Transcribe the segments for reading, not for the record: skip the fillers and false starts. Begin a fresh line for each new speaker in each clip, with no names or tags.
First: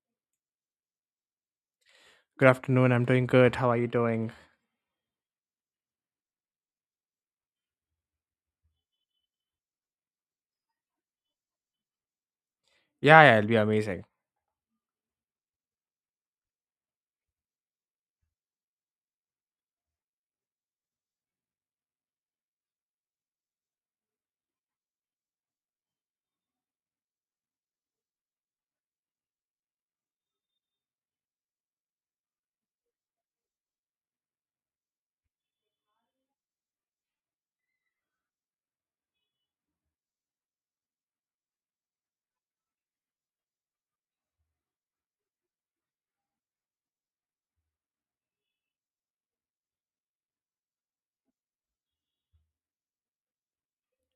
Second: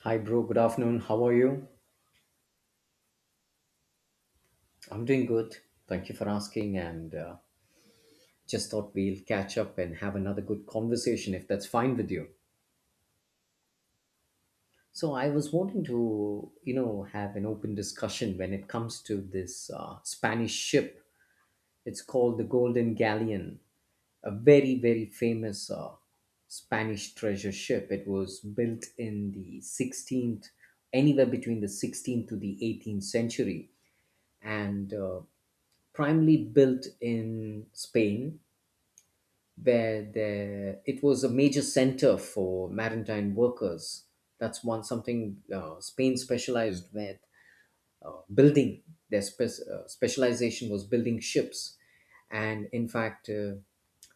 Hi, bro. Good afternoon. How are you?
Good afternoon. I'm doing good. How are you doing?
I'm doing good. Thank you for asking. And Just thought we'll catch up and have another good conversation if that's fine with you.
Yeah, yeah, it'll be amazing.
So, I was wanting to, you know, have an open discussion when it comes to this Spanish ship. It's called the Golden Galleon, a very, very famous Spanish treasure ship. It was built in the 16th, anywhere between the 16th to the 18th century. And Primarily built in Spain, where it was a major center for maritime workers. That's one something Spain specialized with building. Their specialization was building ships, and in fact,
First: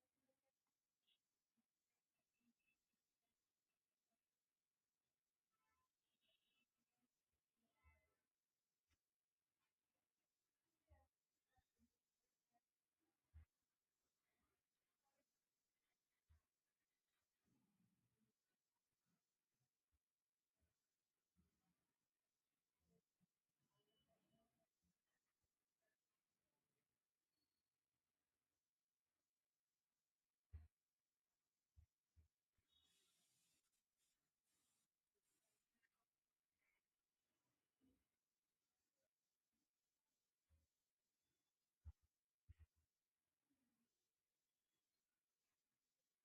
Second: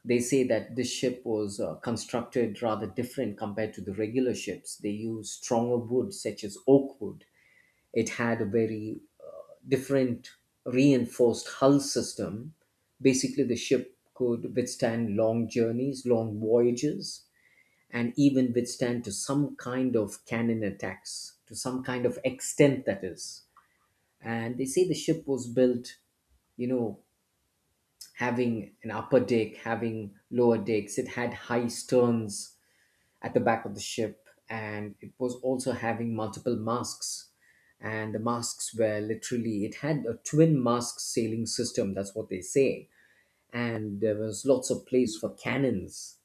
they say that this ship was constructed rather different compared to the regular ships. They used stronger wood, such as oak wood. It had a very different reinforced hull system. Basically, the ship could withstand long journeys, long voyages, and even withstand to some kind of cannon attacks, to some kind of extent that is. And they say the ship was built, you know, having an upper deck, having lower decks, it had high sterns, at the back of the ship, and it was also having multiple masks. And the masks were literally, it had a twin mask sailing system, that's what they say. And there was lots of place for cannons,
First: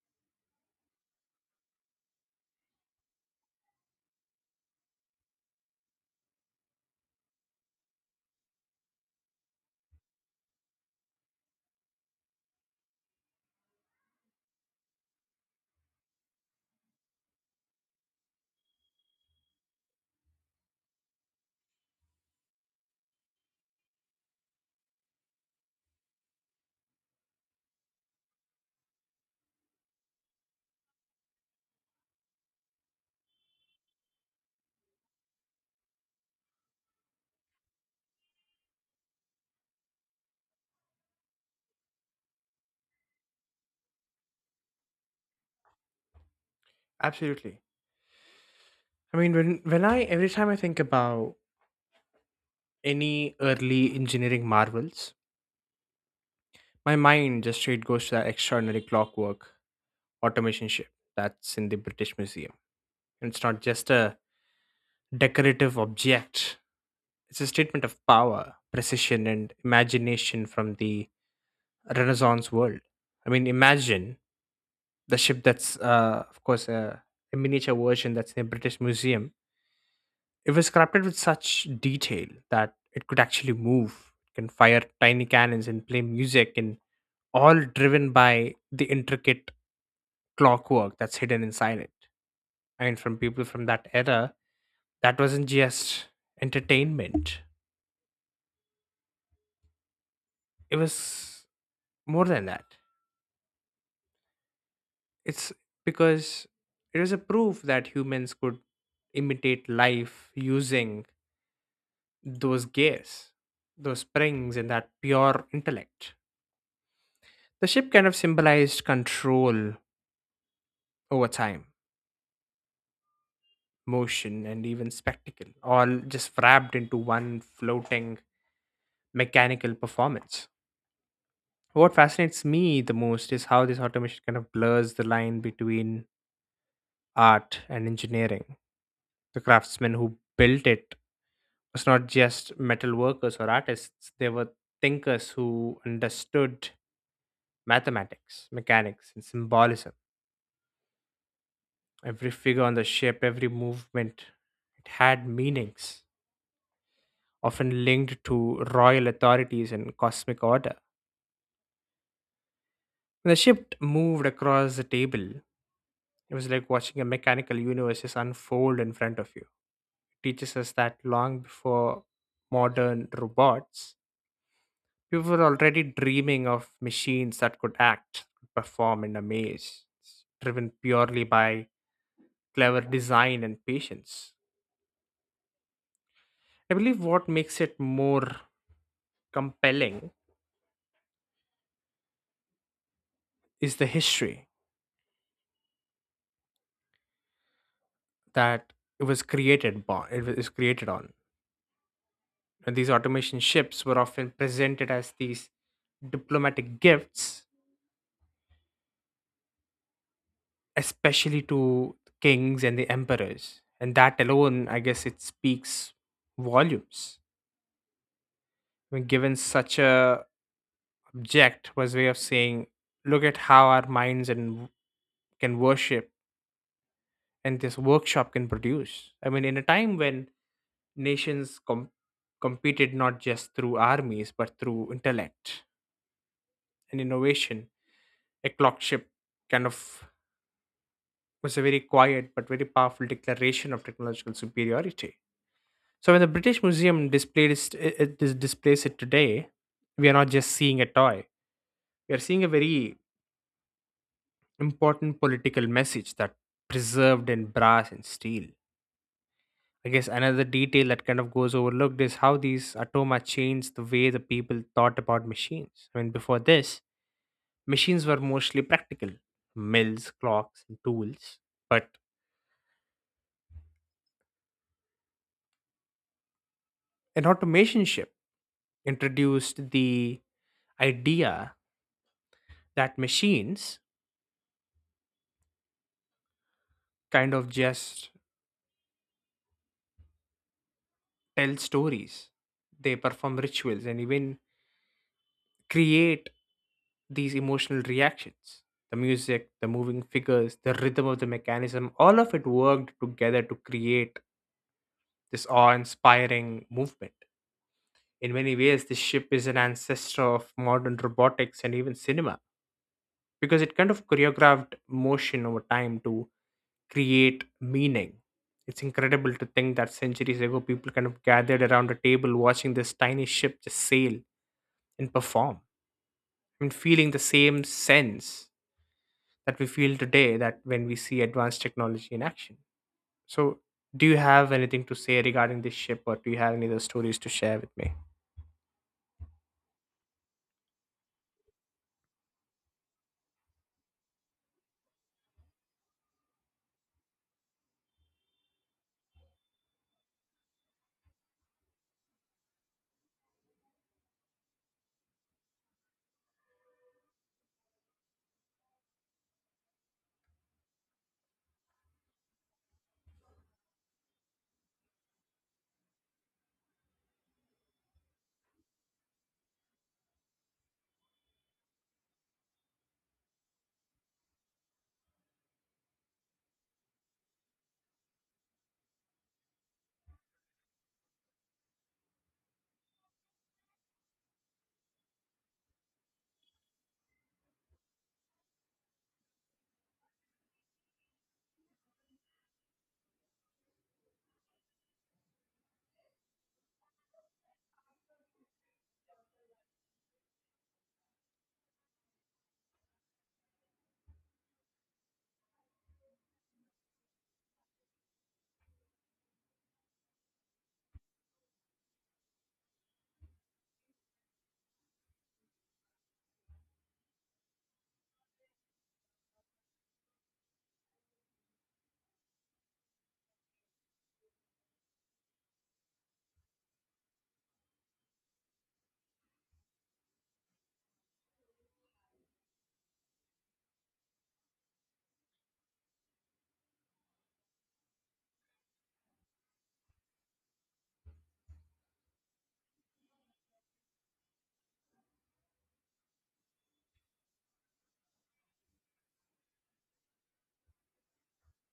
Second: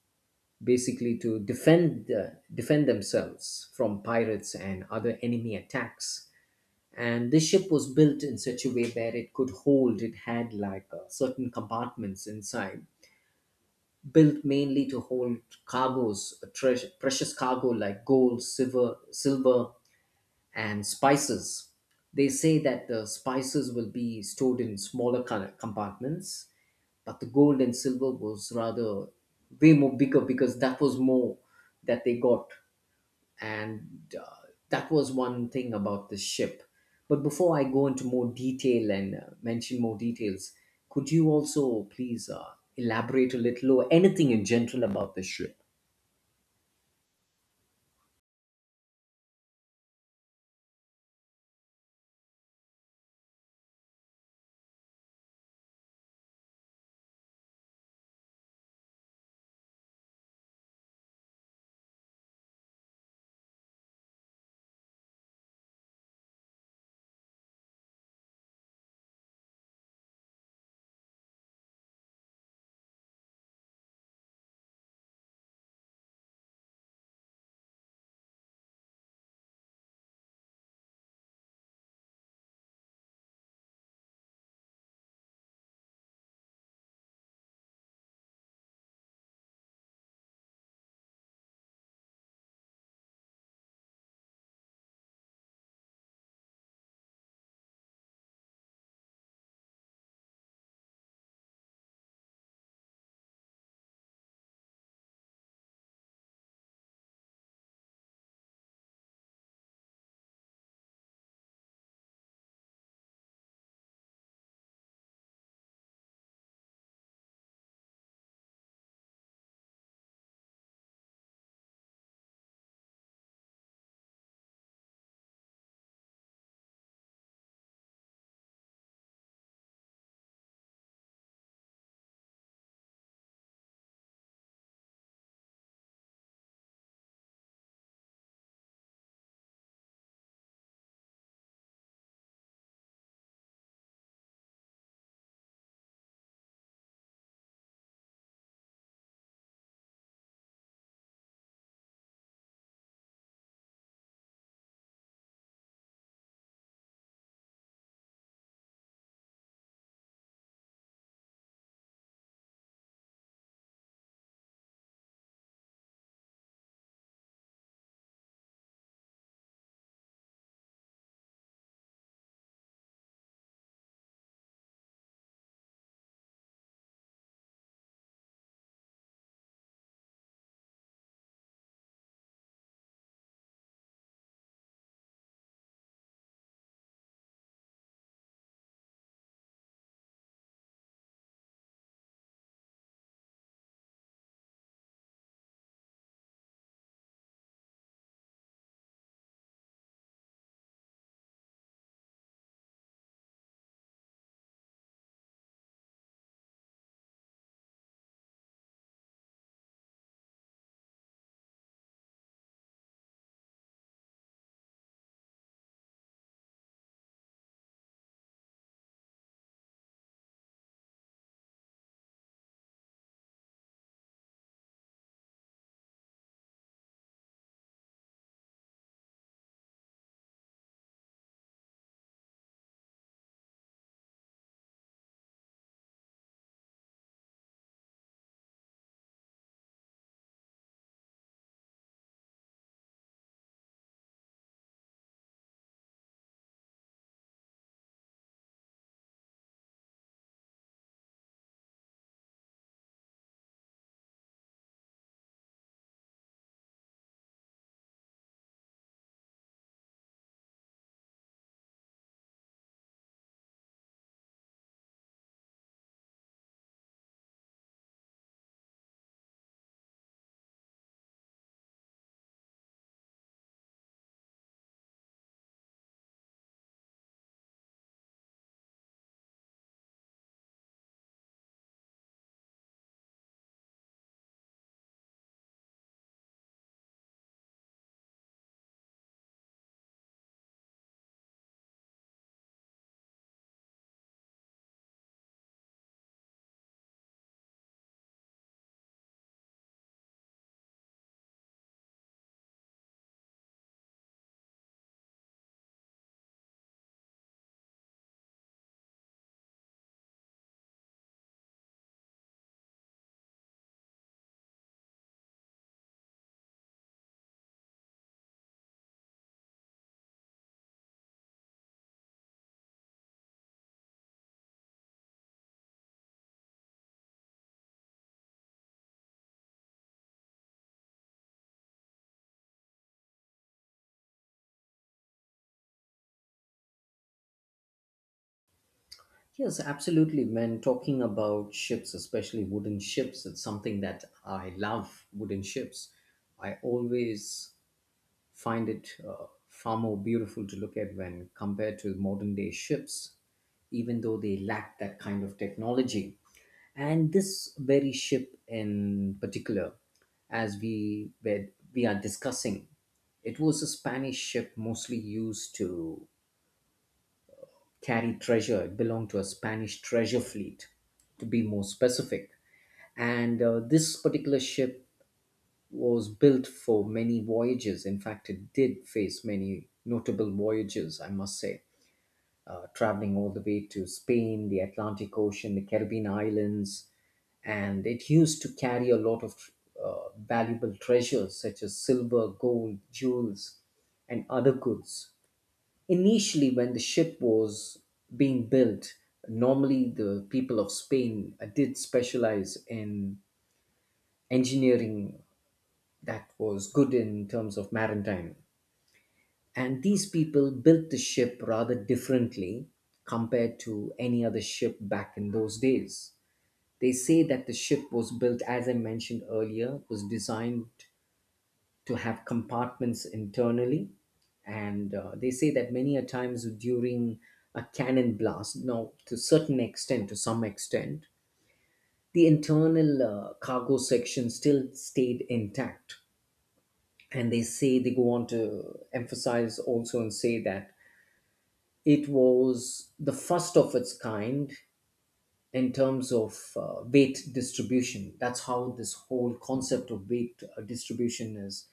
basically to defend, defend themselves from pirates and other enemy attacks. And this ship was built in such a way where it could hold, it had like certain compartments inside built mainly to hold cargoes, precious cargo like gold, silver, silver, and spices. They say that the spices will be stored in smaller compartments, but the gold and silver was rather way more bigger because that was more that they got and uh, that was one thing about the ship. But before I go into more detail and mention more details, could you also please elaborate a little or anything in general about the ship?
Absolutely. I mean, when I every time I think about any early engineering marvels, my mind just straight goes to that extraordinary clockwork automation ship that's in the British Museum. And it's not just a decorative object. It's a statement of power, precision, and imagination from the Renaissance world. I mean, imagine the ship that's, of course, a miniature version that's in the British Museum. It was crafted with such detail that it could actually move, can fire tiny cannons and play music, and all driven by the intricate clockwork that's hidden inside it. I mean, from people from that era, that wasn't just entertainment, it was more than that. It's because it was a proof that humans could imitate life using those gears, those springs, and that pure intellect. The ship kind of symbolized control over time, motion, and even spectacle, all just wrapped into one floating mechanical performance. What fascinates me the most is how this automation kind of blurs the line between art and engineering. The craftsmen who built it was not just metal workers or artists, they were thinkers who understood mathematics, mechanics, and symbolism. Every figure on the ship, every movement, it had meanings often linked to royal authorities and cosmic order. When the ship moved across the table, it was like watching a mechanical universe just unfold in front of you. It teaches us that long before modern robots, people were already dreaming of machines that could act, perform, and amaze, driven purely by clever design and patience. I believe what makes it more compelling is the history that it was created on. It was created on. And these automation ships were often presented as these diplomatic gifts, especially to kings and the emperors. And that alone, I guess, it speaks volumes. When given such a object was way of saying, look at how our minds and can worship and this workshop can produce. I mean, in a time when nations com- competed not just through armies but through intellect and innovation, a clock ship kind of was a very quiet but very powerful declaration of technological superiority. So when the British Museum displayed it, displays it today, we are not just seeing a toy. We are seeing a very important political message that preserved in brass and steel. I guess another detail that kind of goes overlooked is how these atoma changed the way the people thought about machines. I mean, before this, machines were mostly practical mills, clocks, and tools. But an automation ship introduced the idea that machines kind of just tell stories, they perform rituals, and even create these emotional reactions. The music, the moving figures, the rhythm of the mechanism, all of it worked together to create this awe inspiring movement. In many ways, this ship is an ancestor of modern robotics and even cinema because it kind of choreographed motion over time to create meaning. It's incredible to think that centuries ago, people kind of gathered around a table watching this tiny ship just sail and perform, and feeling the same sense that we feel today that when we see advanced technology in action. So, do you have anything to say regarding this ship, or do you have any other stories to share with me?
Yes, absolutely. When talking about ships, especially wooden ships, it's something that I love. Wooden ships, I always find it far more beautiful to look at when compared to modern day ships, even though they lack that kind of technology. And this very ship in particular, as we were, we are discussing, it was a Spanish ship mostly used to carry treasure. It belonged to a Spanish treasure fleet, to be more specific. And This particular ship was built for many voyages. In fact, it did face many notable voyages, I must say, traveling all the way to Spain, the Atlantic Ocean, the Caribbean islands, and it used to carry a lot of valuable treasures such as silver, gold, jewels, and other goods. Initially, when the ship was being built, normally the people of Spain did specialize in engineering that was good in terms of maritime. And these people built the ship rather differently compared to any other ship back in those days. They say that the ship was built, as I mentioned earlier, was designed to have compartments internally. And They say that many a times during a cannon blast, now to certain extent, to some extent, the internal cargo section still stayed intact. And they say they go on to emphasize also and say that it was the first of its kind in terms of weight distribution. That's how this whole concept of weight distribution is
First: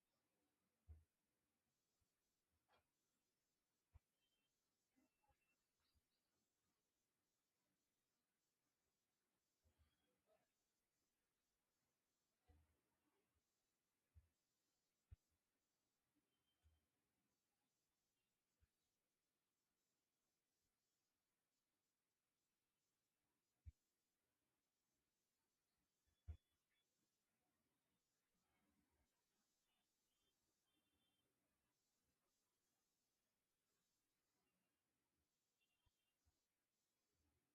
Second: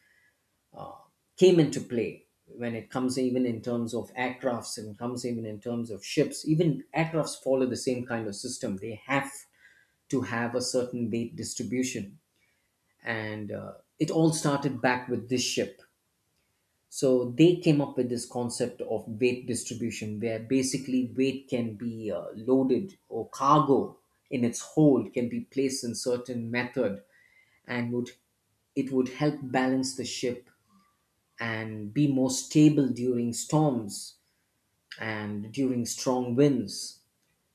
came into play when it comes even in terms of aircrafts and comes even in terms of ships. Even aircrafts follow the same kind of system. They have to have a certain weight distribution, and it all started back with this ship. So they came up with this concept of weight distribution, where basically weight can be loaded or cargo in its whole can be placed in certain method, and would it would help balance the ship and be more stable during storms and during strong winds.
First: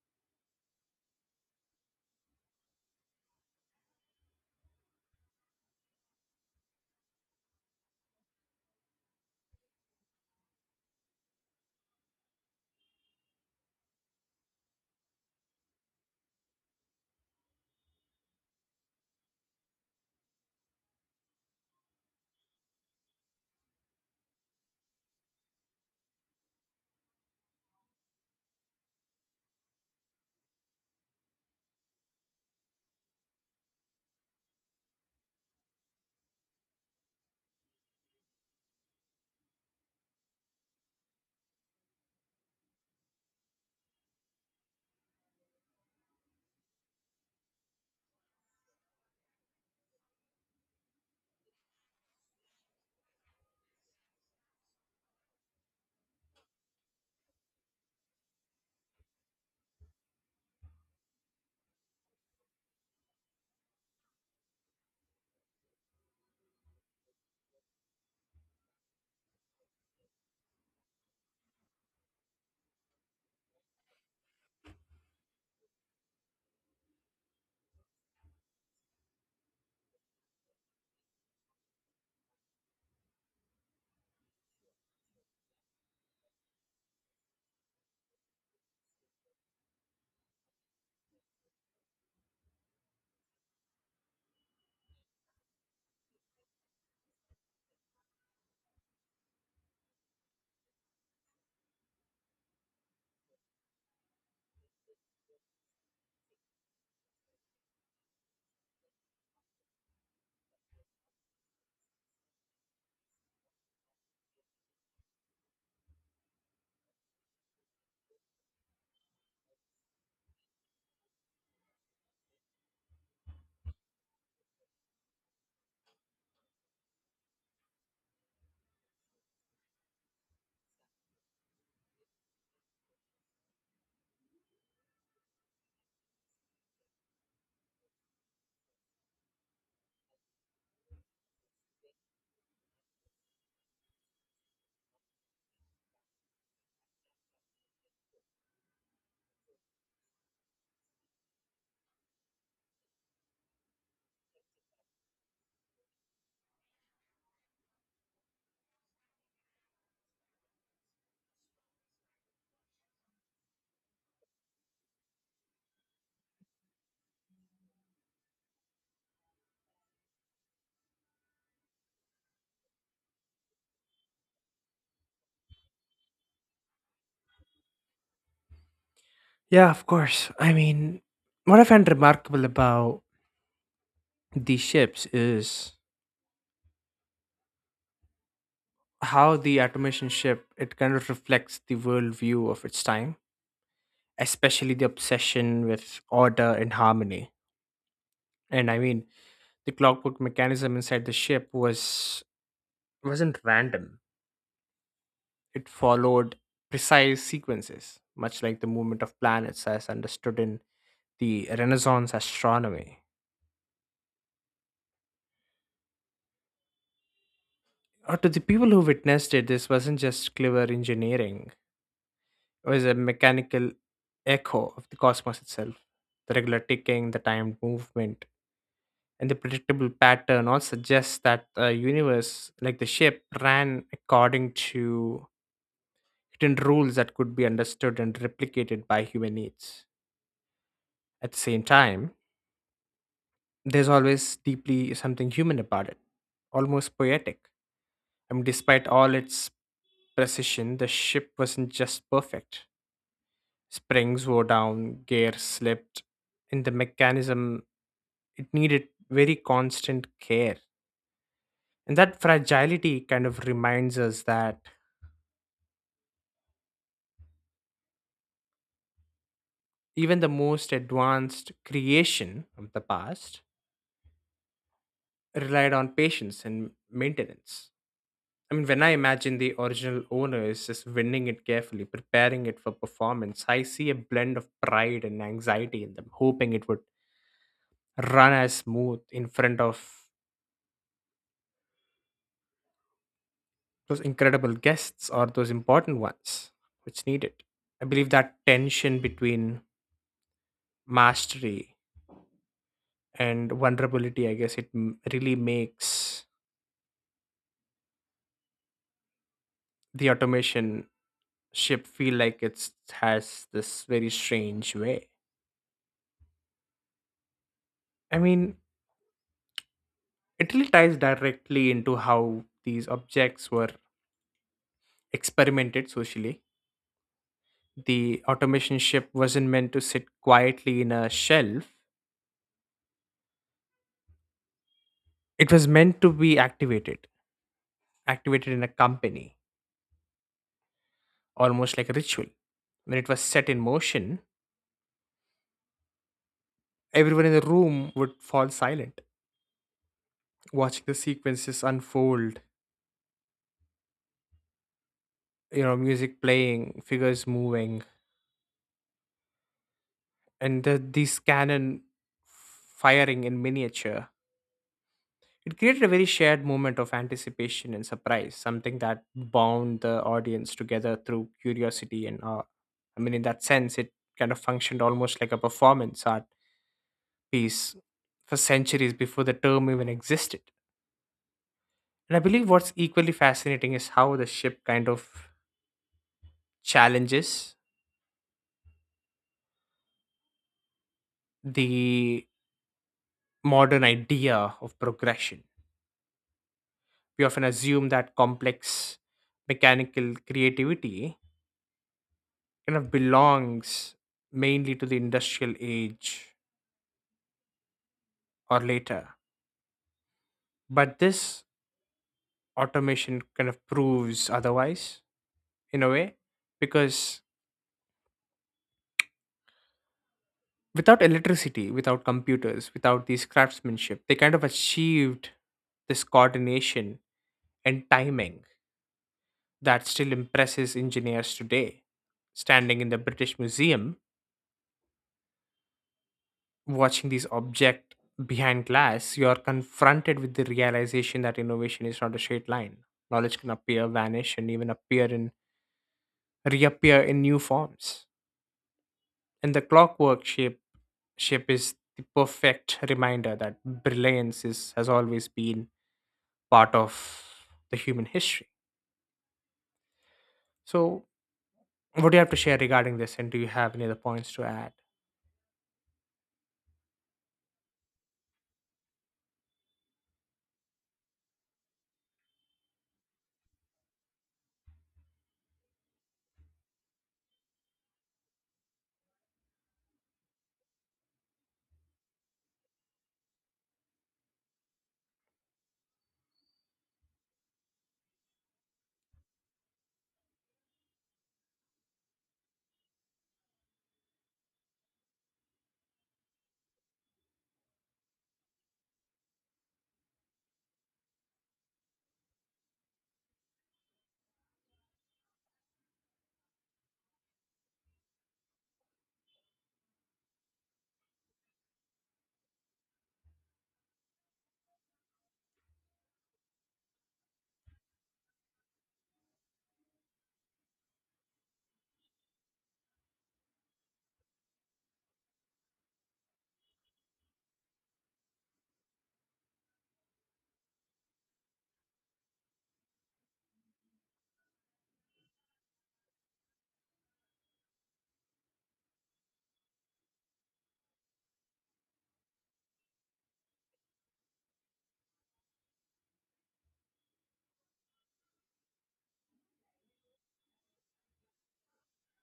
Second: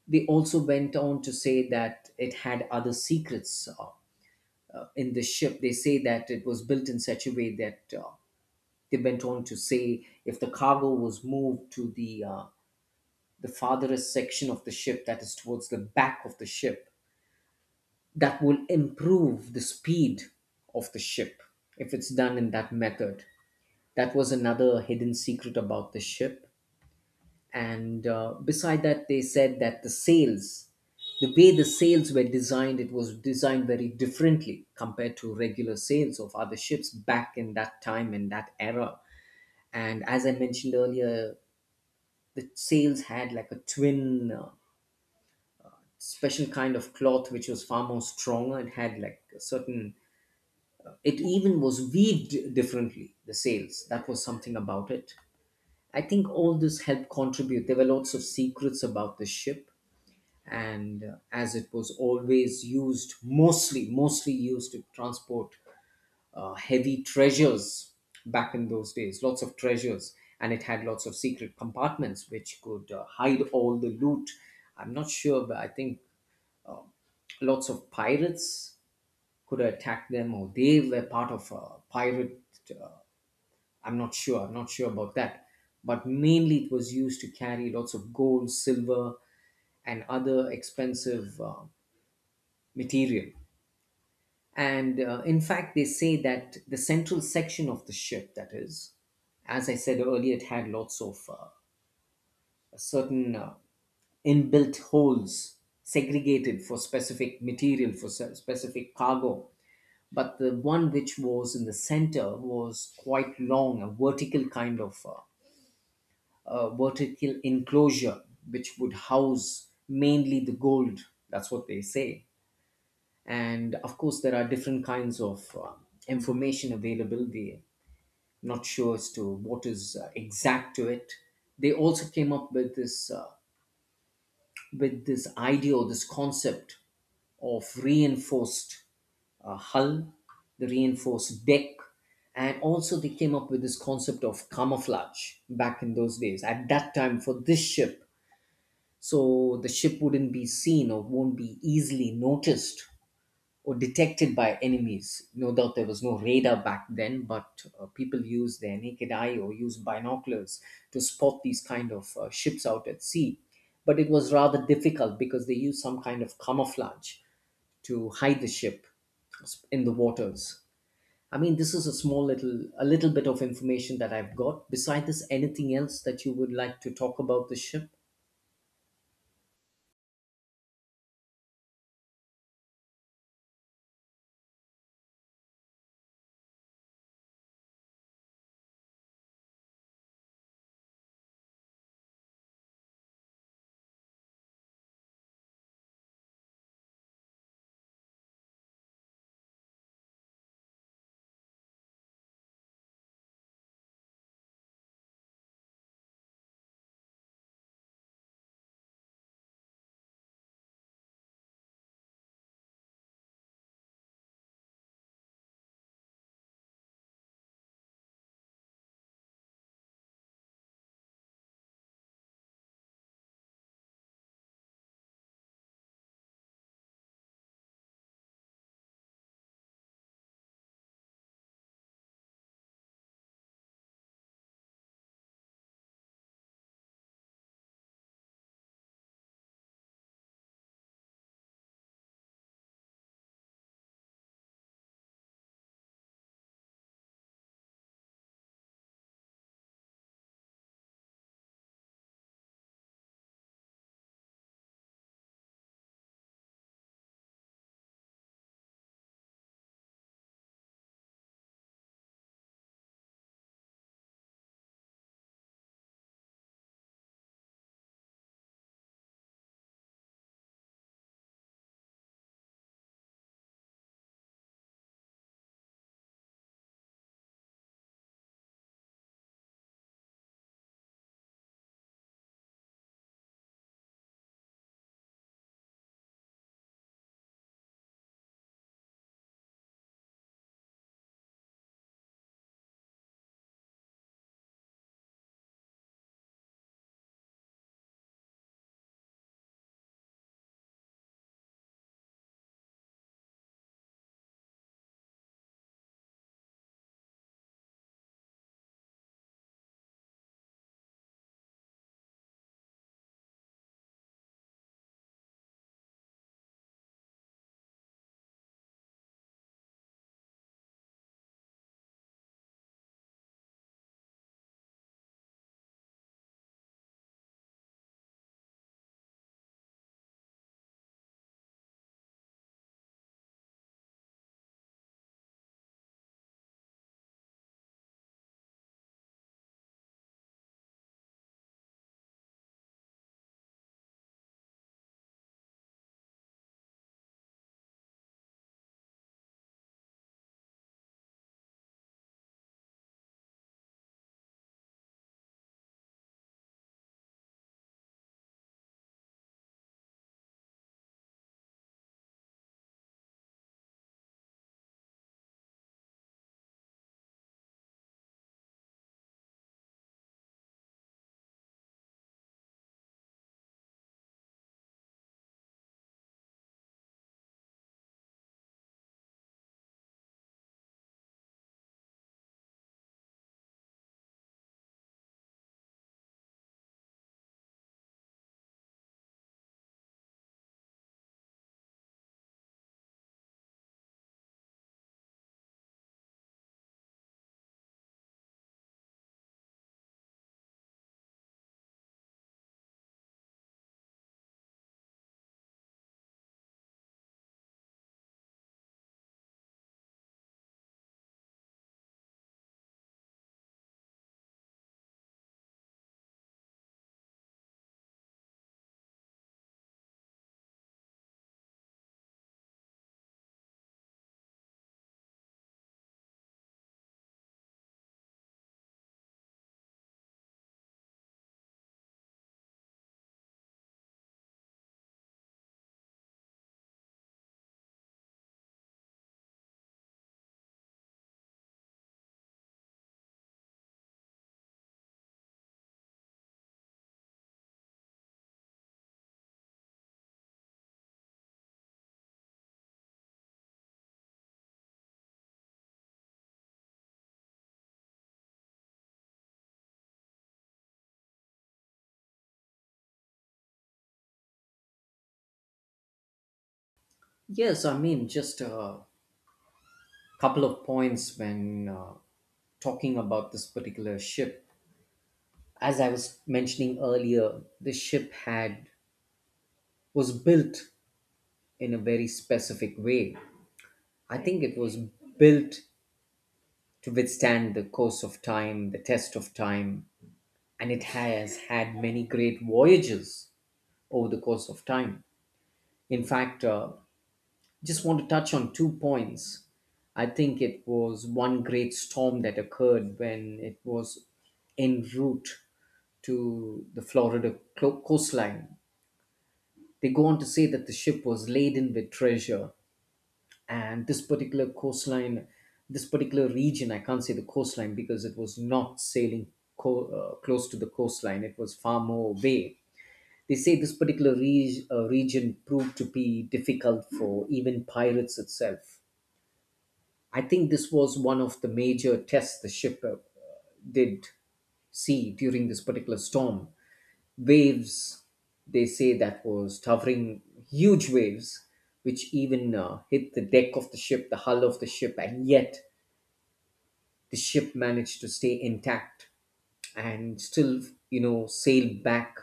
They also went on to say that it had other secrets in the ship. They say that it was built in such a way that they went on to say if the cargo was moved to the farthest section of the ship, that is towards the back of the ship, that will improve the speed of the ship if it's done in that method. That was another hidden secret about the ship. And Beside that, they said that the sails, the way the sails were designed, it was designed very differently compared to regular sails of other ships back in that time in that era. And as I mentioned earlier, the sails had like a twin special kind of cloth which was far more stronger. It had like a certain, it even was weaved differently, the sails, that was something about it. I think all this helped contribute. There were lots of secrets about the ship, and as it was always used mostly used to transport heavy treasures back in those days, lots of treasures, and it had lots of secret compartments which could hide all the loot. I'm not sure, but I think lots of pirates could attack them, or they were part of a pirate. Uh, I'm not sure. I'm not sure about that. But mainly, it was used to carry lots of gold, silver, and other expensive material. And In fact, they say that the central section of the ship, that is, as I said earlier, it had lots of certain inbuilt holes segregated for specific material, for specific cargo. But the one which was in the center was quite long, a vertical kind of vertical enclosure, which would house mainly the gold. That's what they say. And of course there are different kinds of information available. We're not sure as to what is exact to it. They also came up with this idea or this concept of reinforced hull, the reinforced deck, and also they came up with this concept of camouflage back in those days at that time for this ship, so the ship wouldn't be seen or won't be easily noticed or detected by enemies. No doubt there was no radar back then, but people used their naked eye or used binoculars to spot these kind of ships out at sea. But it was rather difficult because they used some kind of camouflage to hide the ship in the waters. I mean, this is a small little, a little bit of information that I've got. Beside this, anything else that you would like to talk about the ship?
Yeah, of course. I mean, what I find remarkable about these ships is how the automation ship it kind of reflects the worldview of its time, especially the obsession with order and harmony. And I mean, the clockwork mechanism inside the ship was wasn't random. It followed precise sequences, much like the movement of planets as understood in the Renaissance astronomy. Or to the people who witnessed it, this wasn't just clever engineering. It was a mechanical echo of the cosmos itself. The regular ticking, the timed movement, and the predictable pattern all suggests that the universe, like the ship, ran according to hidden rules that could be understood and replicated by human needs. At the same time, there's always deeply something human about it, almost poetic. I mean, despite all its precision, the ship wasn't just perfect. Springs wore down, gears slipped, and the mechanism it needed very constant care. And that fragility kind of reminds us that even the most advanced creation of the past relied on patience and maintenance. I mean, when I imagine the original owners just winning it carefully, preparing it for performance, I see a blend of pride and anxiety in them, hoping it would run as smooth in front of those incredible guests or those important ones which need it. I believe that tension between mastery and vulnerability, I guess really makes the automation ship feel like it has this very strange way. I mean, it really ties directly into how these objects were experimented socially. The automation ship wasn't meant to sit quietly in a shelf, it was meant to be activated, activated in a company, almost like a ritual. When it was set in motion, everyone in the room would fall silent, watching the sequences unfold, you know, music playing, figures moving, and these cannon firing in miniature. It created a very shared moment of anticipation and surprise, something that bound the audience together through curiosity and awe. I mean, in that sense, it kind of functioned almost like a performance art piece for centuries before the term even existed. And I believe what's equally fascinating is how the ship kind of challenges the modern idea of progression. We often assume that complex mechanical creativity kind of belongs mainly to the industrial age or later. But this automation kind of proves otherwise in a way because without electricity, without computers, without these craftsmanship, they kind of achieved this coordination and timing that still impresses engineers today. Standing in the British Museum, watching this object behind glass, you are confronted with the realization that innovation is not a straight line. Knowledge can appear, vanish, and even appear in reappear in new forms. And the clockwork shape shape is the perfect reminder that brilliance is has always been part of the human history. So what do you have to share regarding this and do you have any other points to add?
Yes, I mean, just a couple of points when talking about this particular ship. As I was mentioning earlier, the ship had was built in a very specific way. I think it was built to withstand the course of time, the test of time, and it has had many great voyages over the course of time. In fact, just want to touch on two points. I think it was one great storm that occurred when it was en route to the Florida coastline. They go on to say that the ship was laden with treasure, and this particular coastline, this particular region, I can't say the coastline because it was not sailing close to the coastline, it was far more away. They say this particular region proved to be difficult for even pirates itself. I think this was one of the major tests the ship did see during this particular storm. Waves, they say that was towering, huge waves, which even hit the deck of the ship, the hull of the ship, and yet the ship managed to stay intact and still, you know, sail back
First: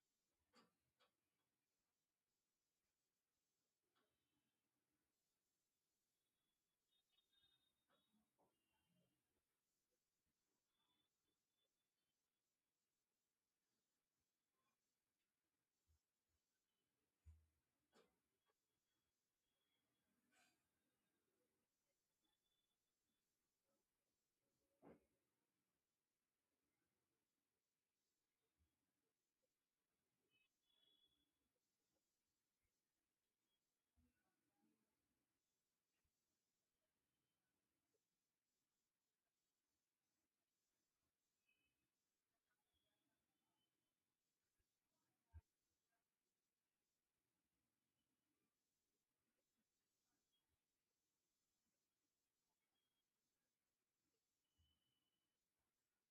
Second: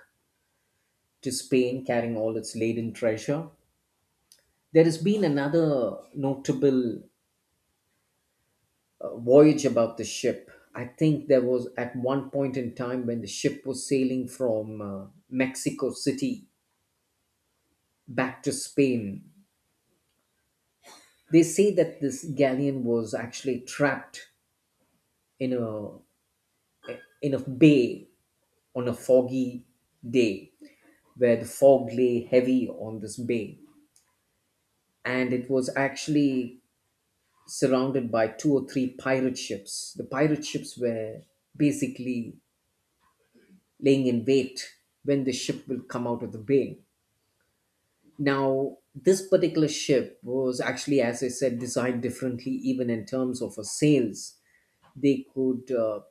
to Spain carrying all its laden treasure. There has been another notable voyage about the ship. I think there was at one point in time when the ship was sailing from Mexico City back to Spain. They say that this galleon was actually trapped in a in a bay on a foggy day where the fog lay heavy on this bay, and it was actually surrounded by two or three pirate ships. The pirate ships were basically laying in wait when the ship will come out of the bay. Now, this particular ship was actually, as I said, designed differently, even in terms of her sails. They could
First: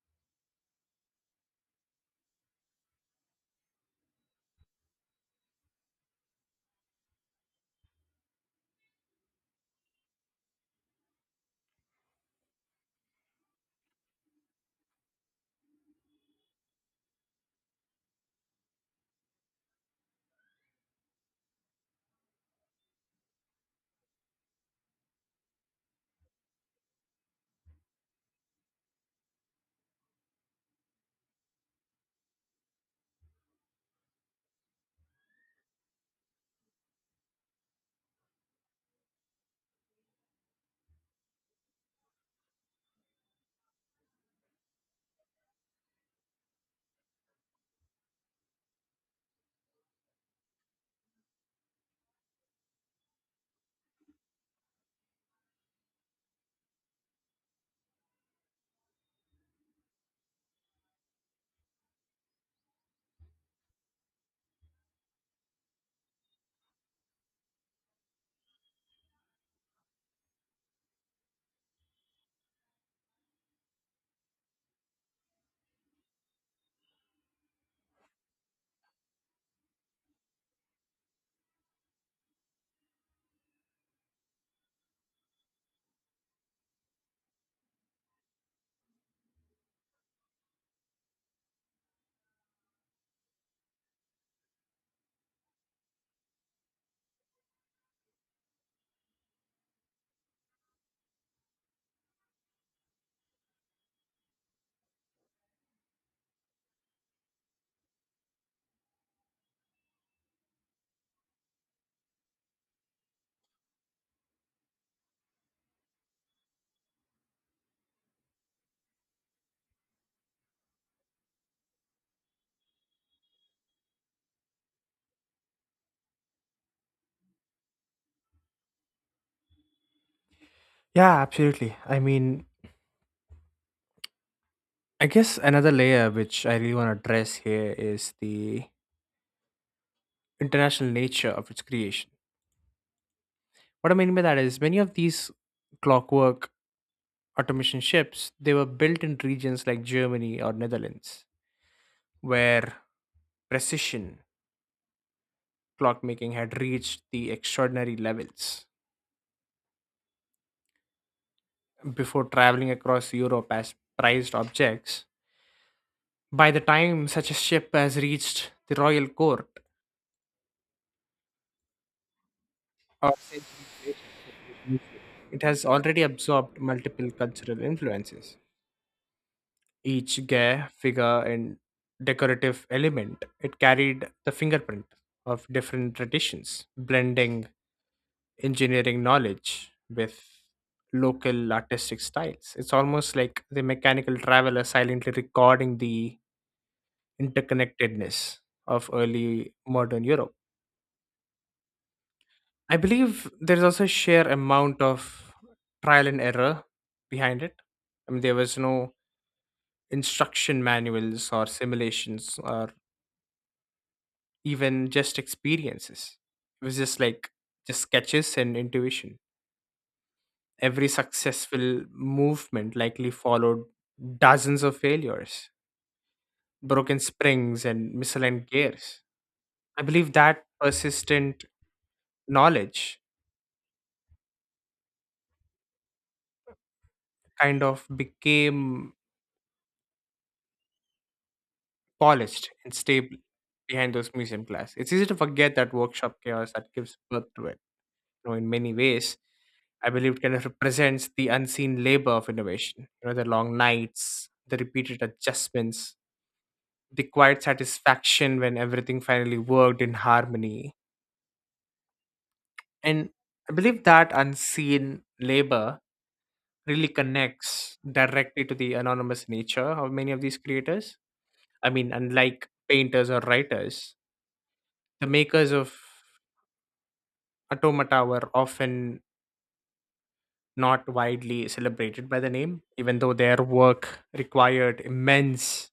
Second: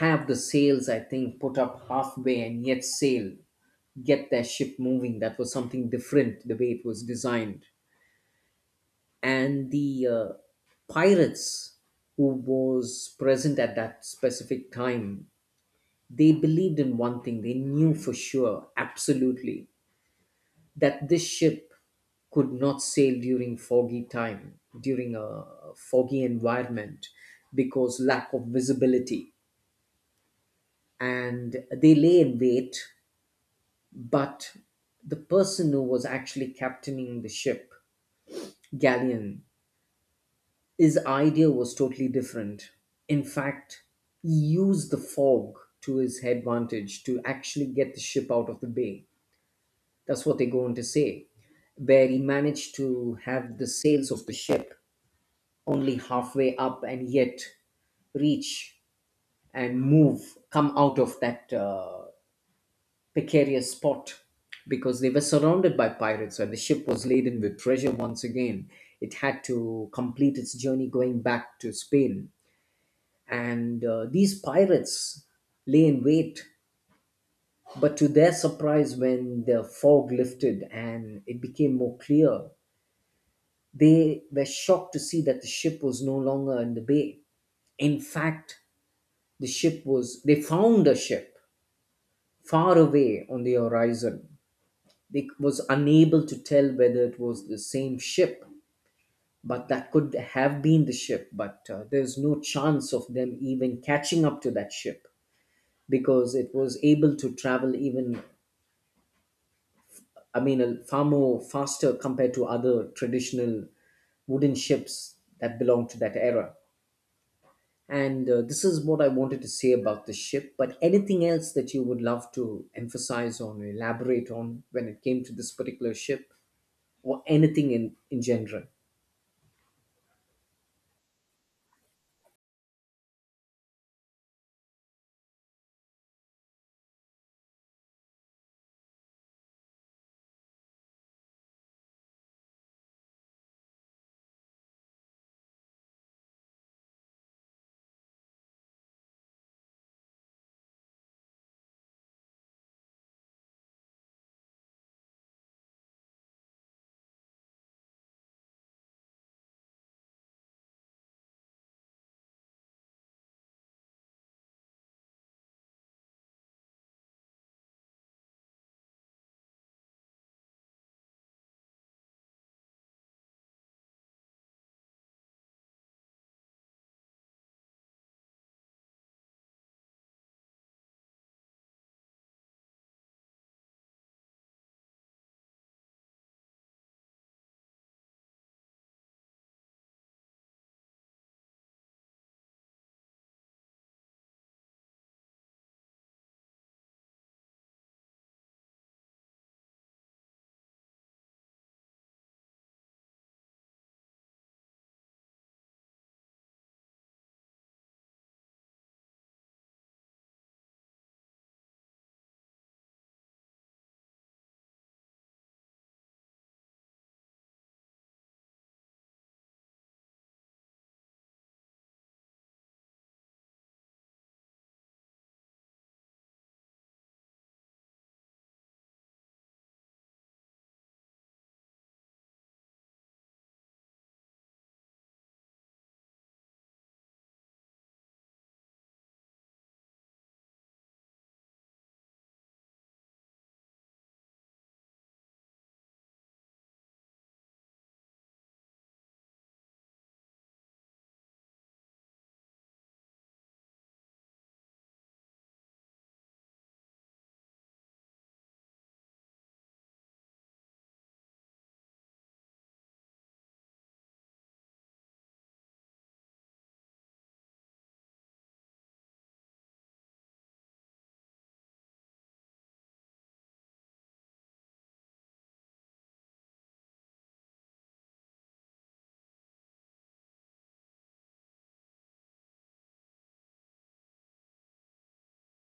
have the sails, I think, put up halfway and yet sail, get their ship moving. That was something different, the way it was designed. And the pirates who was present at that specific time, they believed in one thing, they knew for sure, absolutely, that this ship could not sail during foggy time, during a foggy environment, because lack of visibility, and they lay in wait. But the person who was actually captaining the ship, Galleon, his idea was totally different. In fact, he used the fog to his advantage to actually get the ship out of the bay. That's what they're going to say, where he managed to have the sails of the ship only halfway up and yet reach and move, come out of that precarious spot, because they were surrounded by pirates and the ship was laden with treasure once again. It had to complete its journey going back to Spain. And these pirates lay in wait. But to their surprise, when the fog lifted and it became more clear, they were shocked to see that the ship was no longer in the bay. In fact, the ship was, they found a ship far away on the horizon. They was unable to tell whether it was the same ship, but that could have been the ship. But there's no chance of them even catching up to that ship because it was able to travel even, I mean, a far more faster compared to other traditional wooden ships that belong to that era. And this is what I wanted to say about the ship. But anything else that you would love to emphasize on, elaborate on, when it came to this particular ship or anything in general?
Yeah, absolutely. I mean, I guess another layer which I really want to address here is the international nature of its creation. What I mean by that is many of these clockwork automation ships, they were built in regions like Germany or Netherlands, where precision clockmaking had reached the extraordinary levels. Before traveling across Europe as prized objects, by the time such a ship has reached the royal court or it has already absorbed multiple cultural influences. Each gay figure and decorative element. It carried the fingerprint of different traditions, blending engineering knowledge with local artistic styles. It's almost like the mechanical traveler silently recording the interconnectedness of early modern Europe. I believe there's also a sheer amount of trial and error behind it. I mean, there was no instruction manuals or simulations or even just experiences. It was just like just sketches and intuition. Every successful movement likely followed dozens of failures, broken springs, and misaligned gears. I believe that persistent knowledge kind of became polished and stable behind those museum glass. It's easy to forget that workshop chaos that gives birth to it. You know, in many ways. I believe it kind of represents the unseen labor of innovation. You know, the long nights, the repeated adjustments, the quiet satisfaction when everything finally worked in harmony. And I believe that unseen labor really connects directly to the anonymous nature of many of these creators. I mean, unlike painters or writers, the makers of automata were often not widely celebrated by the name, even though their work required immense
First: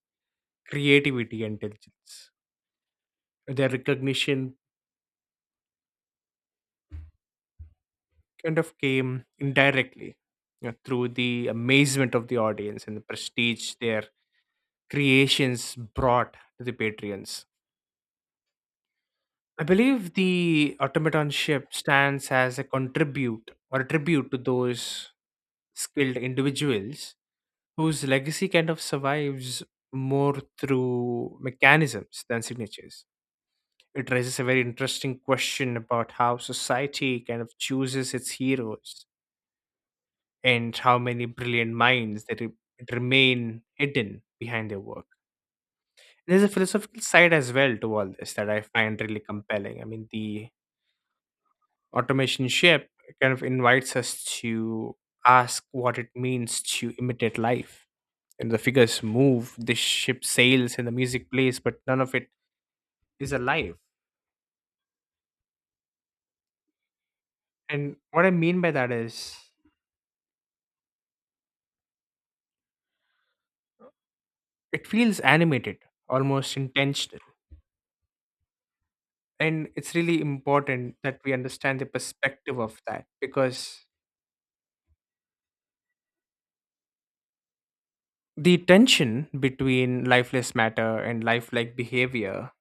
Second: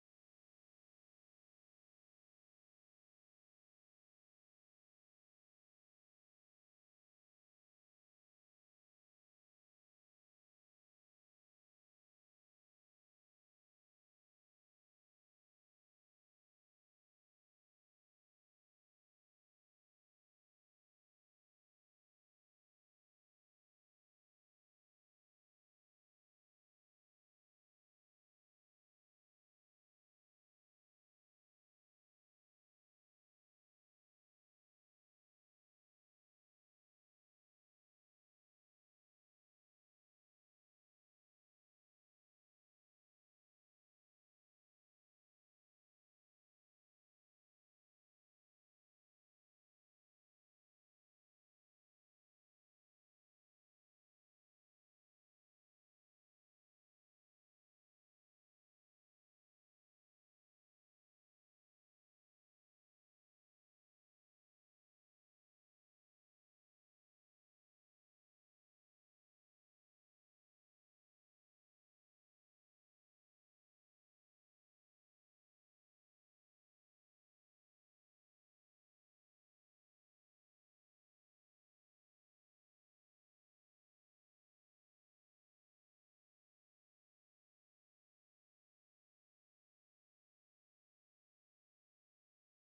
creativity and diligence. Their recognition kind of came indirectly, you know, through the amazement of the audience and the prestige their creations brought to the patrons. I believe the automaton ship stands as a contribute or a tribute to those skilled individuals whose legacy kind of survives more through mechanisms than signatures. It raises a very interesting question about how society kind of chooses its heroes and how many brilliant minds that remain hidden behind their work. There's a philosophical side as well to all this that I find really compelling. I mean, the automation ship kind of invites us to ask what it means to imitate life and the figures move, the ship sails, and the music plays, but none of it is alive. And what I mean by that is it feels animated, almost intentional. And it's really important that we understand the perspective of that because the tension between lifeless matter and lifelike behavior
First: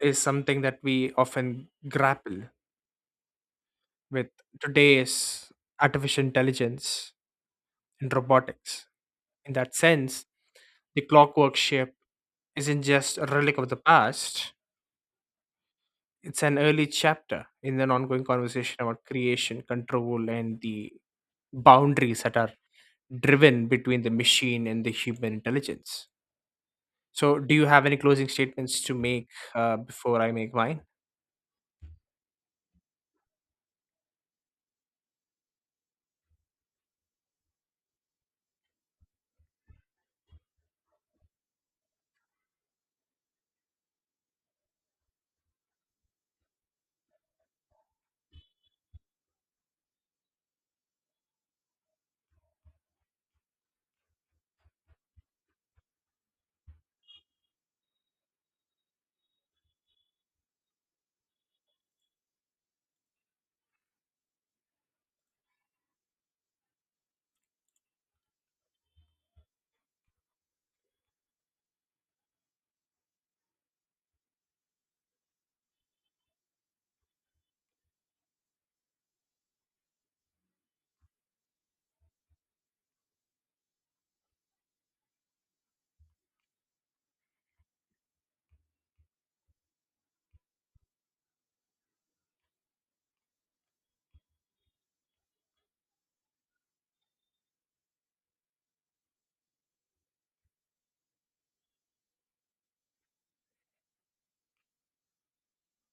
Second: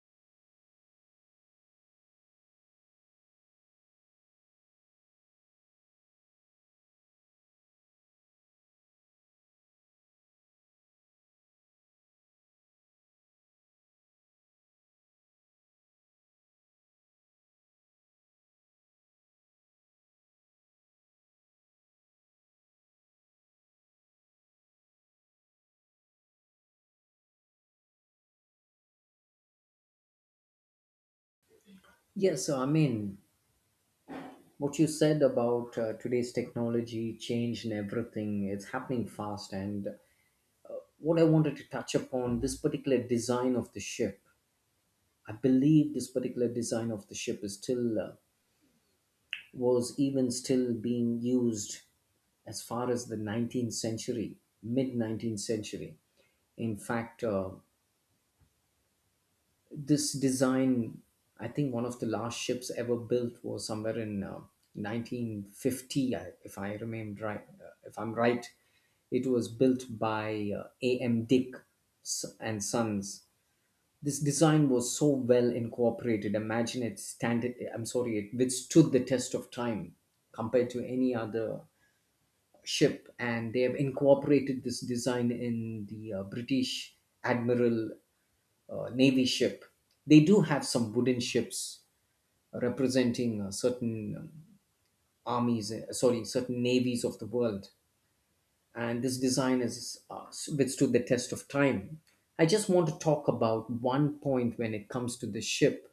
is something that we often grapple with today's artificial intelligence and robotics. In that sense, the clockwork ship isn't just a relic of the past, it's an early chapter in an ongoing conversation about creation, control, and the boundaries that are driven between the machine and the human intelligence. So, do you have any closing statements to make before I make mine?
Yes, so I mean, what you said about today's technology change and everything, it's happening fast. And what I wanted to touch upon this particular design of the ship, I believe this particular design of the ship is still, was even still being used as far as the 19th century, mid 19th century. In fact, this design, I think one of the last ships ever built was somewhere in 1950, if I remember right, if I'm right, it was built by Am Dick and Sons. This design was so well incorporated, imagine, it standard, I'm sorry, it withstood the test of time compared to any other ship. And they have incorporated this design in the British admiral navy ship. They do have some wooden ships representing certain armies, sorry, certain navies of the world. And this design has withstood the test of time. I just want to talk about one point when it comes to the ship.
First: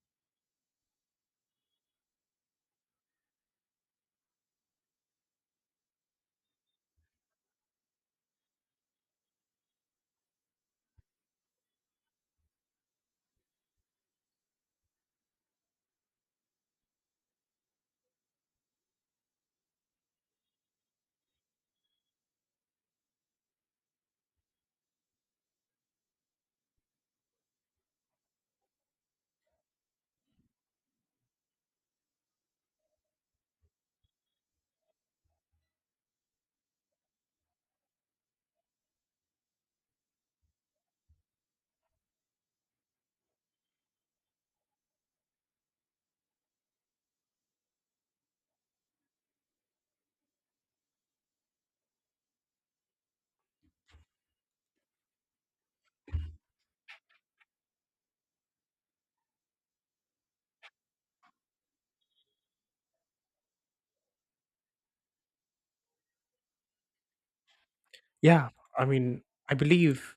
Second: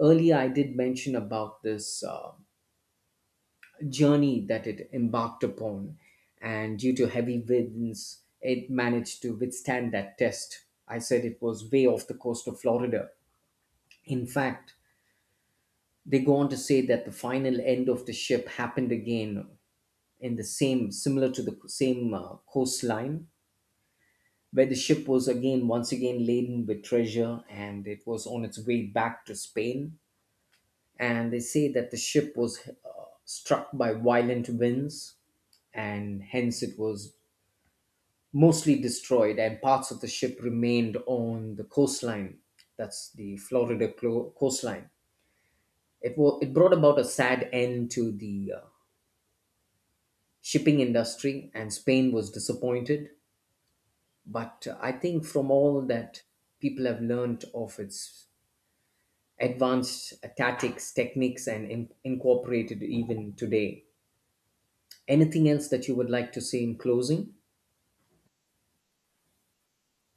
Earlier, I did mention about this journey that it embarked upon, and due to heavy winds, it managed to withstand that test. I said it was way off the coast of Florida. In fact, they go on to say that the final end of the ship happened again in the same, similar to the same coastline, where the ship was again, once again laden with treasure and it was on its way back to Spain. And they say that the ship was struck by violent winds, and hence it was mostly destroyed and parts of the ship remained on the coastline. That's the Florida coastline. It brought about a sad end to the shipping industry, and Spain was disappointed. But I think from all that, people have learned of its advanced tactics, techniques, and incorporated even today. Anything else that you would like to say in closing?
Yeah, I mean, I believe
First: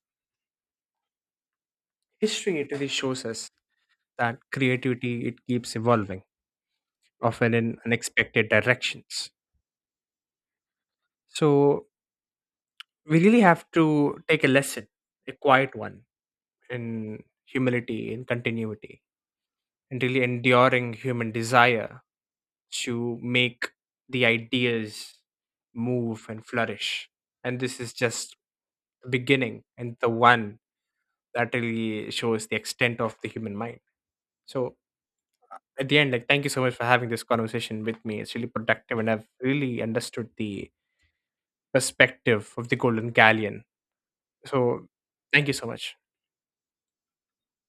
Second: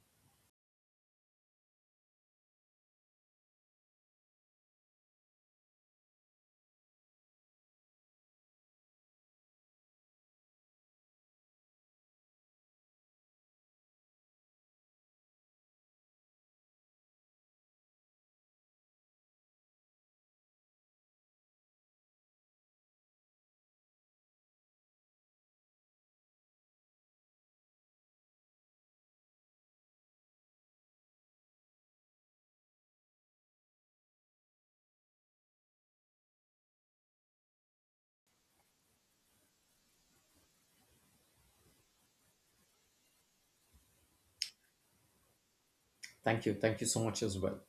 history it really shows us that creativity it keeps evolving, often in unexpected directions. So, we really have to take a lesson, a quiet one, in humility, in continuity, and really enduring human desire to make the ideas move and flourish. And this is just the beginning and the one that really shows the extent of the human mind. So at the end, like thank you so much for having this conversation with me. It's really productive and I've really understood the perspective of the Golden Galleon. So thank you so much.
Thank you, thank you so much as well.